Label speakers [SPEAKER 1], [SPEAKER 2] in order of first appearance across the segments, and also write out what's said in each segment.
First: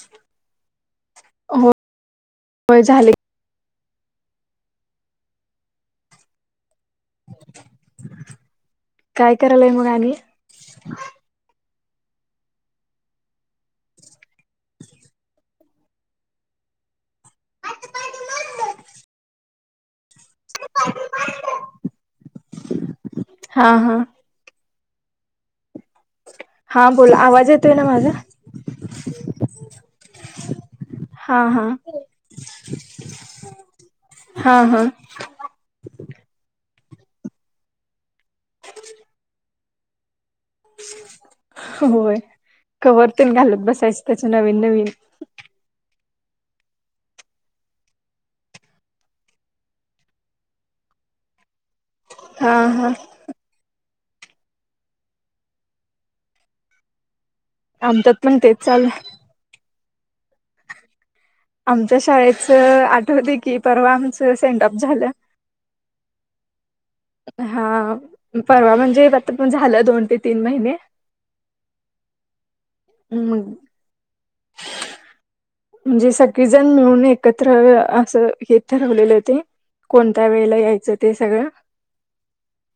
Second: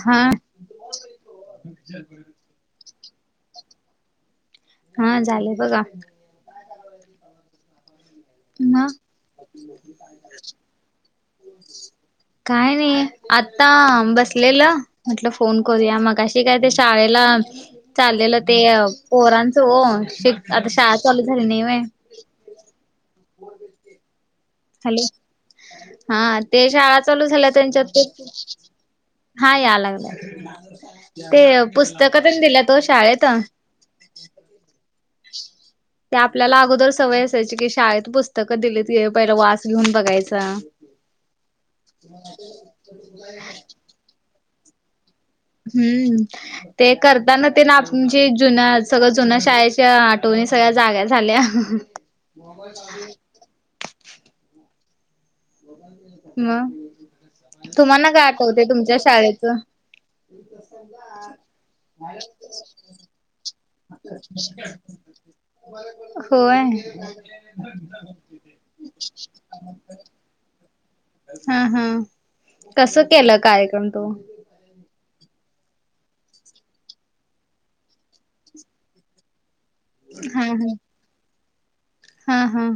[SPEAKER 1] हा
[SPEAKER 2] होय झाले
[SPEAKER 1] हा झाले बघा ना
[SPEAKER 2] काय करायलाय मग आणि
[SPEAKER 1] काय नाही आता बस येला म्हटल फोन करूया मगाशी काय ते शाळेला चाललेलं ते पोरांचं हो ते क आता शाळा चालू झाली नाही व्हय
[SPEAKER 2] हा हा
[SPEAKER 1] हॅलो हा ते
[SPEAKER 2] हा
[SPEAKER 1] शाळा
[SPEAKER 2] बोला
[SPEAKER 1] चालू
[SPEAKER 2] आवाज
[SPEAKER 1] झाल्या
[SPEAKER 2] येतोय ना
[SPEAKER 1] त्यांच्यात.
[SPEAKER 2] माझा
[SPEAKER 1] हा या लागलं. ते
[SPEAKER 2] हा हा
[SPEAKER 1] पुस्तक त्यां दिल्या तो शाळेत.
[SPEAKER 2] हा हा
[SPEAKER 1] ते आपल्याला अगोदर सवय असायची की शाळेत पुस्त तक ते दिली पहिल वास घेऊन बघाचं
[SPEAKER 2] होय कवरतून घालत बसायच नविन नविन
[SPEAKER 1] हम्म ते करताना ते ना आमची जुन्या सगळं जुन्या शाळेच्या आठवणी सगळ्या जाग्या झाल्या.
[SPEAKER 2] हा हा
[SPEAKER 1] [unintelligible] [unintelligible] हा तुम्हाना
[SPEAKER 2] आमच्यात
[SPEAKER 1] काय
[SPEAKER 2] पण तेच
[SPEAKER 1] आठवते
[SPEAKER 2] चालू
[SPEAKER 1] तुमच्या
[SPEAKER 2] आहे.
[SPEAKER 1] शाळेचं? म कसग
[SPEAKER 2] आमच्या शाळेच आठवत की परवा आमचं सेंडऑफ झालं
[SPEAKER 1] होय
[SPEAKER 2] हा परवा म्हणजे आता पण झालं दोन ते तीन महिने
[SPEAKER 1] हा हा कसं केलं काय
[SPEAKER 2] म्हणजे
[SPEAKER 1] करण तू
[SPEAKER 2] म्हणजे सगळीजण मिळून एकत्र असं हे ठरवलेले होते कोणत्या
[SPEAKER 1] हा
[SPEAKER 2] वेळेला
[SPEAKER 1] हा
[SPEAKER 2] यायचं ते सगळं
[SPEAKER 1] हा हा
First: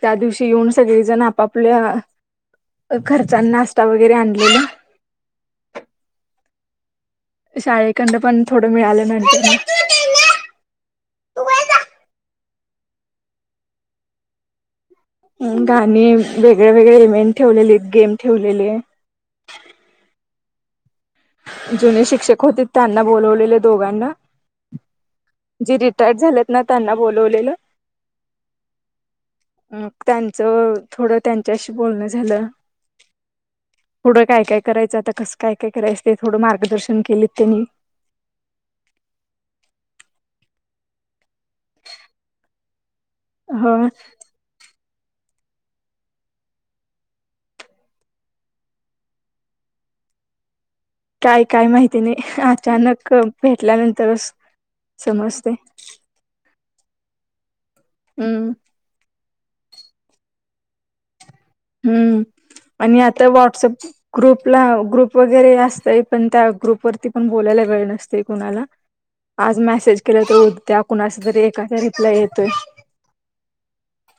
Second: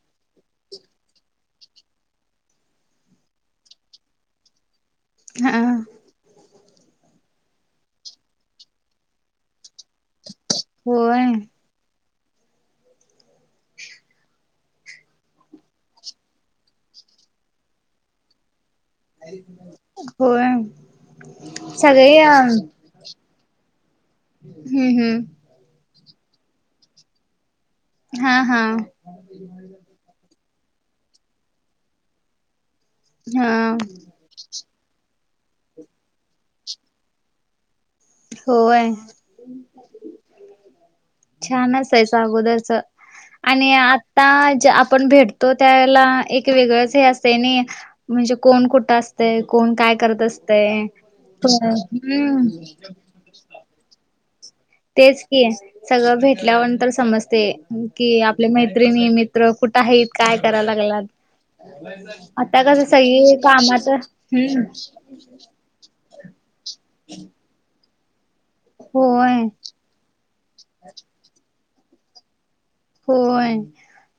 [SPEAKER 2] त्या दिवशी येऊन सगळेजण आपापल्या खर्चा नाश्ता वगैरे आणलेला
[SPEAKER 1] हा
[SPEAKER 2] शाळेखंड पण थोडं मिळालं नंतर म
[SPEAKER 1] हो ना
[SPEAKER 2] गाणी वेगळे वेगळे इव्हेंट ठेवलेले गेम ठेवलेले
[SPEAKER 1] का [unintelligible] हो
[SPEAKER 2] जुने शिक्षक होते त्यांना बोलवले त्या दोघानां,
[SPEAKER 1] हम्म हम्म.
[SPEAKER 2] जी रिटायर्ड झालेत ना त्यांना बोलवलेलं
[SPEAKER 1] हा हा,
[SPEAKER 2] च थोडं त्यांच्याशी बोलणं झालं,
[SPEAKER 1] हा
[SPEAKER 2] पुढं काय काय करायचं आता कसं, काय काय करायचं थोडं मार्गदर्शन केलीत त्यांनी
[SPEAKER 1] होय छानच आहे अगोदरच आणि
[SPEAKER 2] ह
[SPEAKER 1] आता, आपण भेटतो त्याला एक वेगळंच हे असतंय ना म्हणजे कोण कुठं असत कोण काय करत असतयं
[SPEAKER 2] काय काय माहिती नाही अचानक भेटल्यानंतर
[SPEAKER 1] तेच की सगळं भेटल्यावर तर समजतय कि
[SPEAKER 2] हम्म
[SPEAKER 1] आपल्या मैत्रींणी नियमित मगं कुठे आहे काय करायला लागलात?
[SPEAKER 2] हम्म
[SPEAKER 1] आता कस
[SPEAKER 2] आणि आता
[SPEAKER 1] सगळीं काम
[SPEAKER 2] व्हॉट्सअप
[SPEAKER 1] च
[SPEAKER 2] ग्रुपला
[SPEAKER 1] हम्म
[SPEAKER 2] ग्रुप वगैरे असतय पण त्या ग्रुप वरती पण बोलायला वेळ नसतो कुणाला
[SPEAKER 1] होय
[SPEAKER 2] आज मेसेज केला त त्या कुणाशी तरी काय रिप्लाय येतोय?
[SPEAKER 1] होय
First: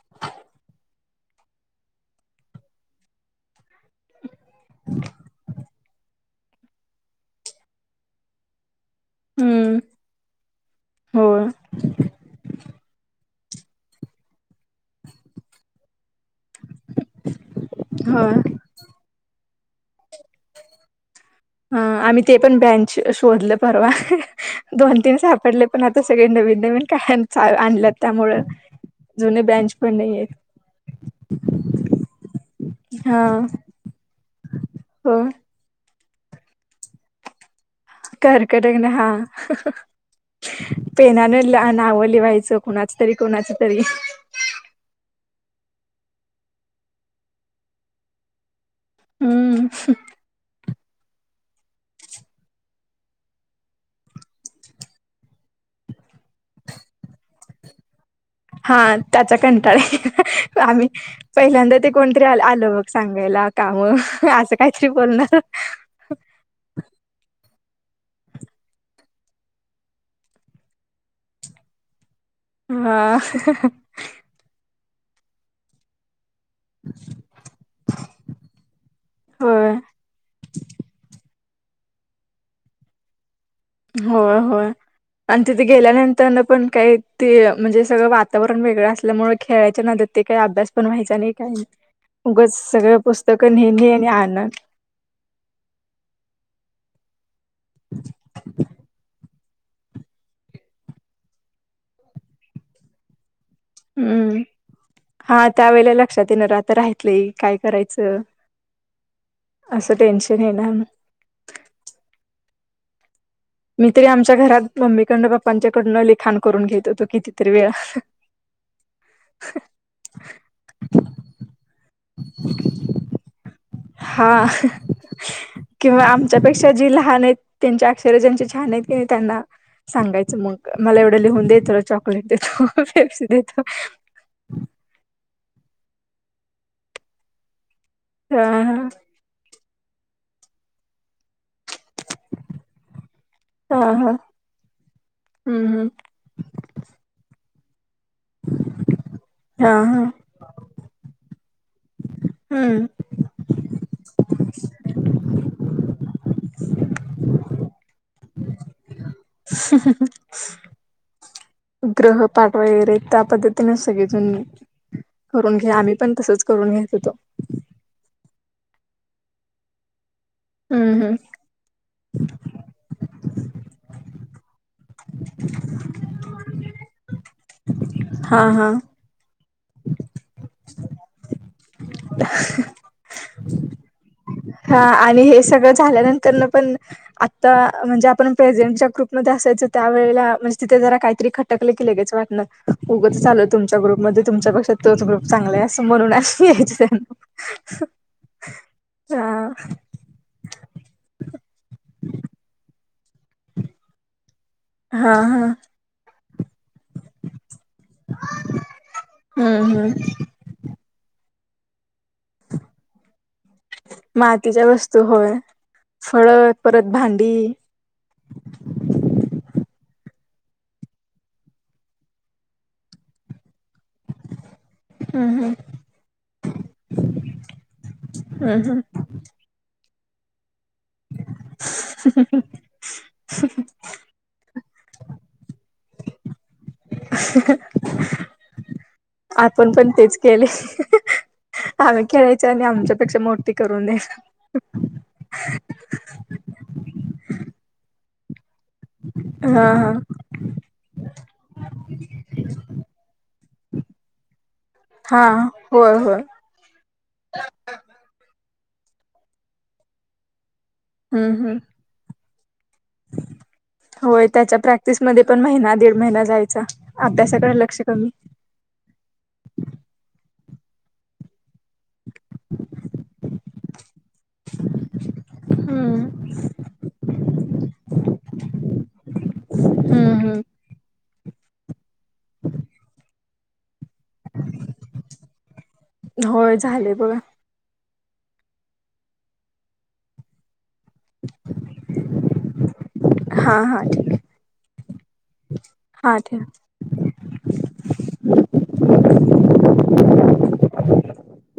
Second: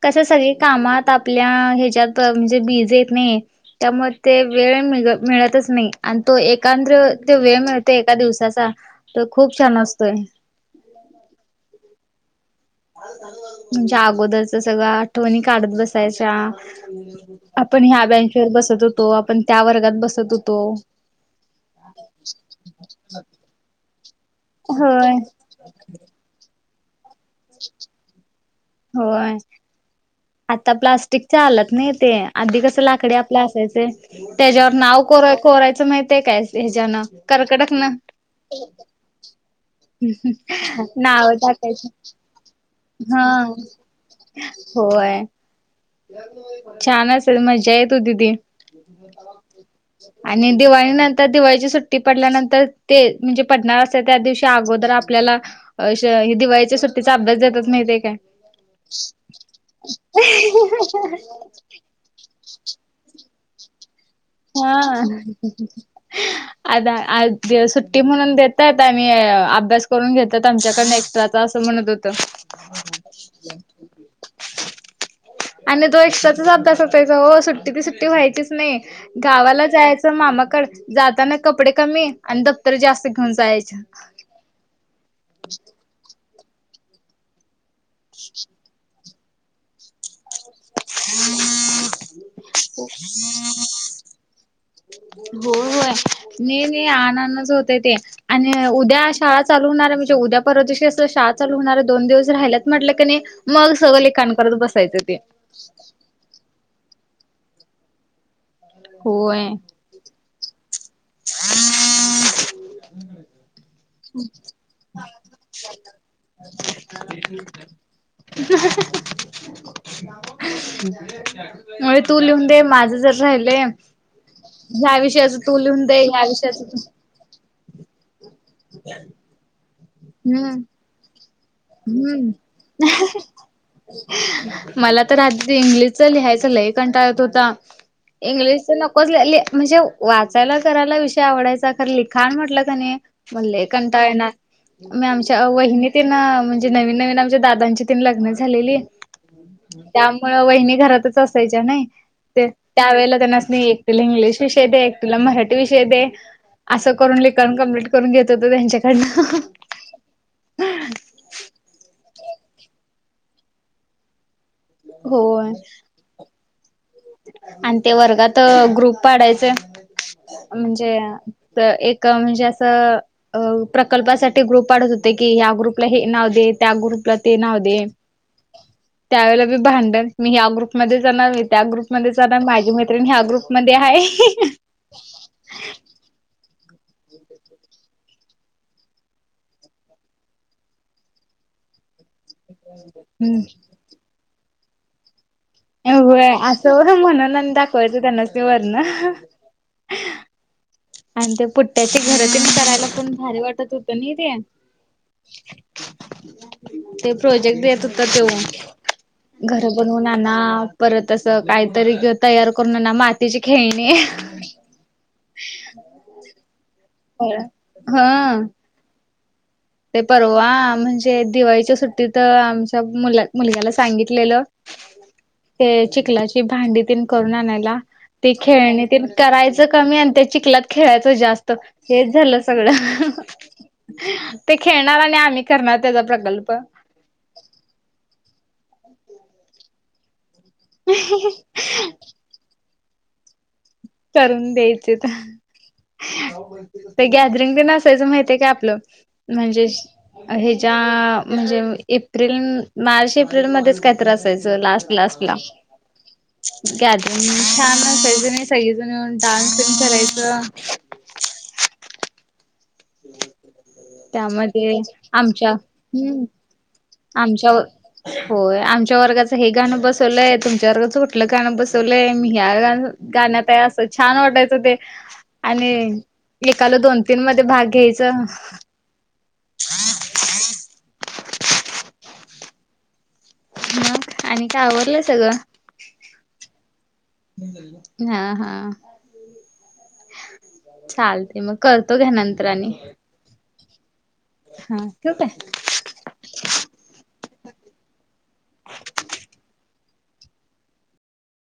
[SPEAKER 1] कसं सगळी कामात आपल्या ह्याच्यात म्हणजे बीज हाय की नाय त्यामध्ये वेळ मि मिळतच नाही आणि तो एकांत्र ते वेळ मिळतो एका दिवसाचा तर खूप
[SPEAKER 2] हम्म.
[SPEAKER 1] छान असतोय
[SPEAKER 2] होय
[SPEAKER 1] म्हणजे अगोदरचं सगळं आठवणी काढत बसायच्या? आपण ह्या
[SPEAKER 2] होय
[SPEAKER 1] बेंचवर बसत होतो पण त्या वर्गात बसत होतो,
[SPEAKER 2] हा आम्ही ते पण बँच शोधलं परवा, दोन
[SPEAKER 1] होय
[SPEAKER 2] तीन सापडले पण आता सगळे नवीन नवीन [inaudible] आणल्या त्यामुळं
[SPEAKER 1] होय
[SPEAKER 2] जुने बँच पण नाही आहेत,
[SPEAKER 1] आता प्लास्टिकच्या चालत नाही, ते आधी कसं लाकडी
[SPEAKER 2] हा
[SPEAKER 1] आपले असायचे त्याच्यावर नाव को
[SPEAKER 2] हो
[SPEAKER 1] कोरायचं तुला माहिती काय होतं याच्यान? कार
[SPEAKER 2] करकट ना हा
[SPEAKER 1] नाव
[SPEAKER 2] पेनानं
[SPEAKER 1] टाकायचं
[SPEAKER 2] नावं लिवायचं कुणाचं तरी
[SPEAKER 1] हा
[SPEAKER 2] कुणाचं तरी.
[SPEAKER 1] होय छान असेल मज्जा येत होती ती.
[SPEAKER 2] हम्म
[SPEAKER 1] आणि दिवाळी नंतर दिवाळीची सुट्टी पडल्यानंतर, ते म्हणजे पडणार असेल त्या दिवशी अगोदर आपल्याला अ श दिवाळीच्या सुट्टीचा अभ्यास देतात, माहितीय काय?
[SPEAKER 2] हा त्याचा कंटाळा. आम्ही पहिल्यांदा ते कोणतरी
[SPEAKER 1] [unintelligible]
[SPEAKER 2] आलं मग सांगायला कामं. असं काहीतरी
[SPEAKER 1] हं.
[SPEAKER 2] बोलणार.
[SPEAKER 1] आता आज की, सुट्टी म्हणून देतात आणि अभ्यास करून घेतात आमच्याकडनं एक्स्ट्राचा असं म्हणत होती.
[SPEAKER 2] हा.
[SPEAKER 1] आणि तो एक्स्ट्राच चाच अभ्यास असायचा हो. सुट्टी ती सुट्टी व्हायचीच नाही. गावाला
[SPEAKER 2] होय.
[SPEAKER 1] जायचं, मामाकड जाताना ना कपडे कमी अन दप्तर जास्त घेऊन जायचे
[SPEAKER 2] होय. होय. आणि तिथं गेल्यानंत तरन पण काय ते म्हणजे सगळं वातावरण वेगळं अस ल्यामुळे खेळायच्या नादात ते काही अभ्यास पण व्हायचा नाही काही नाही. उगच सगळं पुस्तकं ने ने आणि आण आण.
[SPEAKER 1] हो होय. ने ने आण आणच च होते ते. आणि उद्या शा चालू होणार. म्हणजे उद्या परवा दिवशी असं शाळा चालू होणार आहे. दोन दिवस राहिलत म्हटलं की नही मग सगळं लेखण
[SPEAKER 2] हं.
[SPEAKER 1] करत बसायचं ते.
[SPEAKER 2] राहतलं काय करायचं?
[SPEAKER 1] होय
[SPEAKER 2] असं टेन्शन येणार ना.
[SPEAKER 1] [inaudible]
[SPEAKER 2] मी तरी आमच्या घरात मम्मिकडन पप्पांच्या कडन लिखाण करून घेत होतो कितीतरी वेळा.
[SPEAKER 1] म्हणजे तू लिहून दे माझं जर राहिलय
[SPEAKER 2] हा
[SPEAKER 1] ह्या विषयाच तू लिहून दे
[SPEAKER 2] किंवा
[SPEAKER 1] ह्या विषयाच
[SPEAKER 2] आमच्यापेक्षा जे लहान आहेत, त्यांच्या अक्षर छान आहे की नही त्यांना सांगायचं
[SPEAKER 1] हम्म
[SPEAKER 2] मग. मला एवढ [unintelligible] देतो चॉकलेट
[SPEAKER 1] हम्म
[SPEAKER 2] देतो पेप्सी देत
[SPEAKER 1] मला तर आधी इंग्लिशच लिहायचं ल हे कंटाळत होता
[SPEAKER 2] हा
[SPEAKER 1] इंग्लिश
[SPEAKER 2] हा
[SPEAKER 1] नको म्हणजे वाचायला करायला विषय आवडायचा खर लिखाण म्हटलं कनी म्हणले
[SPEAKER 2] हा
[SPEAKER 1] कणताा
[SPEAKER 2] हा
[SPEAKER 1] ये ना मी आमच्या
[SPEAKER 2] हम्म हम्म
[SPEAKER 1] वहिनी त नवीन नवीन आमच्या दाां लग्न झालेली
[SPEAKER 2] हा हा
[SPEAKER 1] त्यामुळे वहिनी घरातच अस सज नाही ते
[SPEAKER 2] हम्म
[SPEAKER 1] त्यावेेळेला त्यांनाच नाही एकटीला इंग्लिश विषय दे एकटीला मराठी विषय दे असं करून लेखन कंप्लीट करून घेत होत त्यांच्याकडन
[SPEAKER 2] [unintelligible] ग्रह पाठ वगैरे त्या पद्धतीने सग जुूननी
[SPEAKER 1] होय
[SPEAKER 2] करून घ्या आम्ही पण तसच करून हे
[SPEAKER 1] आणि ते वर्गात ग्रुप पाडायच म्हणजे
[SPEAKER 2] हम्म हम्म
[SPEAKER 1] एक म्हणजे असं अ प्रकल्पासाठी ग्रुप काढत होते की ह्या ग्रुपला हे नाव दे त्या ग्रुपला ते नाव दे
[SPEAKER 2] हा हा
[SPEAKER 1] त्यावेळेला भांडण मी या ग्रुप मध्ये जाणार मी त्या ग्रुप मध्ये जाणार म्हणजे आता माझी मैत्रीण या ग्रुप मध्ये मध्ये आहे
[SPEAKER 2] हा आणि हे सगळं झाल्यानंतर न पण आता म्हणजे आपण प्रेझेंट च्या ग्रुपमध्येध्ये असायच त्यावेळेला म्हणजे तिथे जरा काहीतरी खटकलं केलं लगेच भांडण उगाचच आलोय तुमच्या ग्रुपमध्ये तुमच्या पेक्षा तोच चांगला आहे असं म्हणून
[SPEAKER 1] होय
[SPEAKER 2] अशी यायची
[SPEAKER 1] असं
[SPEAKER 2] त्यांना
[SPEAKER 1] म्हणून दाखवायचं त्यांना वरण [unintelligible]
[SPEAKER 2] हा
[SPEAKER 1] आणि ते पुट्ट्याचे घर तेन करायला पण भारी वाटत होतं ना ते
[SPEAKER 2] हा हा
[SPEAKER 1] ह ते प्रोजेक्ट देत होता त्यो
[SPEAKER 2] हम्म
[SPEAKER 1] घर
[SPEAKER 2] हम्म
[SPEAKER 1] बनवून आणा परत अस काही तरी तयार करून आणा मातीची खेळणी
[SPEAKER 2] मातीच्या वस्तू होय फळ आठ परत भांडी
[SPEAKER 1] ह ते परवा म्हणजे दिवाळीच्या सुट्टी त आमच्या मु मुलग्याला सांगितलेलं ते चिखलाची भांडी तेन करून आणायला ते
[SPEAKER 2] हम्म हम्म
[SPEAKER 1] खेळणी करायच कमी त्या चिकलात खेळतच त जास्त हेच झालं सगळं खेळणार आणि आम्ही करणार त्याचा प्रकल्प
[SPEAKER 2] आपण पण तेच केले आम्ही खेळायच आणि आमच्या पेक्षा मोठी करून दे
[SPEAKER 1] करून द्यायचे तर ते गॅदरिंग तेन असायचं माहितीय का आपलं म्हणजे
[SPEAKER 2] हा हा
[SPEAKER 1] हेच्या म्हणजे एप्रिल मार्च एप्रिल मध्येच कायतर असायचं लास्ट
[SPEAKER 2] हा
[SPEAKER 1] लास्ट ला
[SPEAKER 2] होय होय
[SPEAKER 1] छान असायचं सगळीजन येऊन डान्स तेन करायचं
[SPEAKER 2] हम्म हम्म
[SPEAKER 1] हम्
[SPEAKER 2] होय त्याच्या प्रॅक्टिसमध्ये पण महिना दीड महिना
[SPEAKER 1] हम्म
[SPEAKER 2] जायचा
[SPEAKER 1] आमच्या
[SPEAKER 2] अभ्यासाकडे लक्ष कमी.
[SPEAKER 1] होय आमच्या वर्गाच हे गाणं बसवलं तुमचा वर्गाचा कोणता गाणं बसवले मी ह्या गाण्यात आहे अस छान वाटायचं ते आणि
[SPEAKER 2] हम्म
[SPEAKER 1] एकाला दोन तीन मध्ये भाग घ्यायच.
[SPEAKER 2] हम्म हम्म. [unintelligible]
[SPEAKER 1] मग आणि काय आवरडलं सगळं.
[SPEAKER 2] होय झाले बघा
[SPEAKER 1] हा हा चालते मग करतो घ्या नंतर आणि
[SPEAKER 2] हा हा ठीक आहे.
[SPEAKER 1] ठेऊ
[SPEAKER 2] हा ठेव.
[SPEAKER 1] काय
[SPEAKER 2] [unintelligible]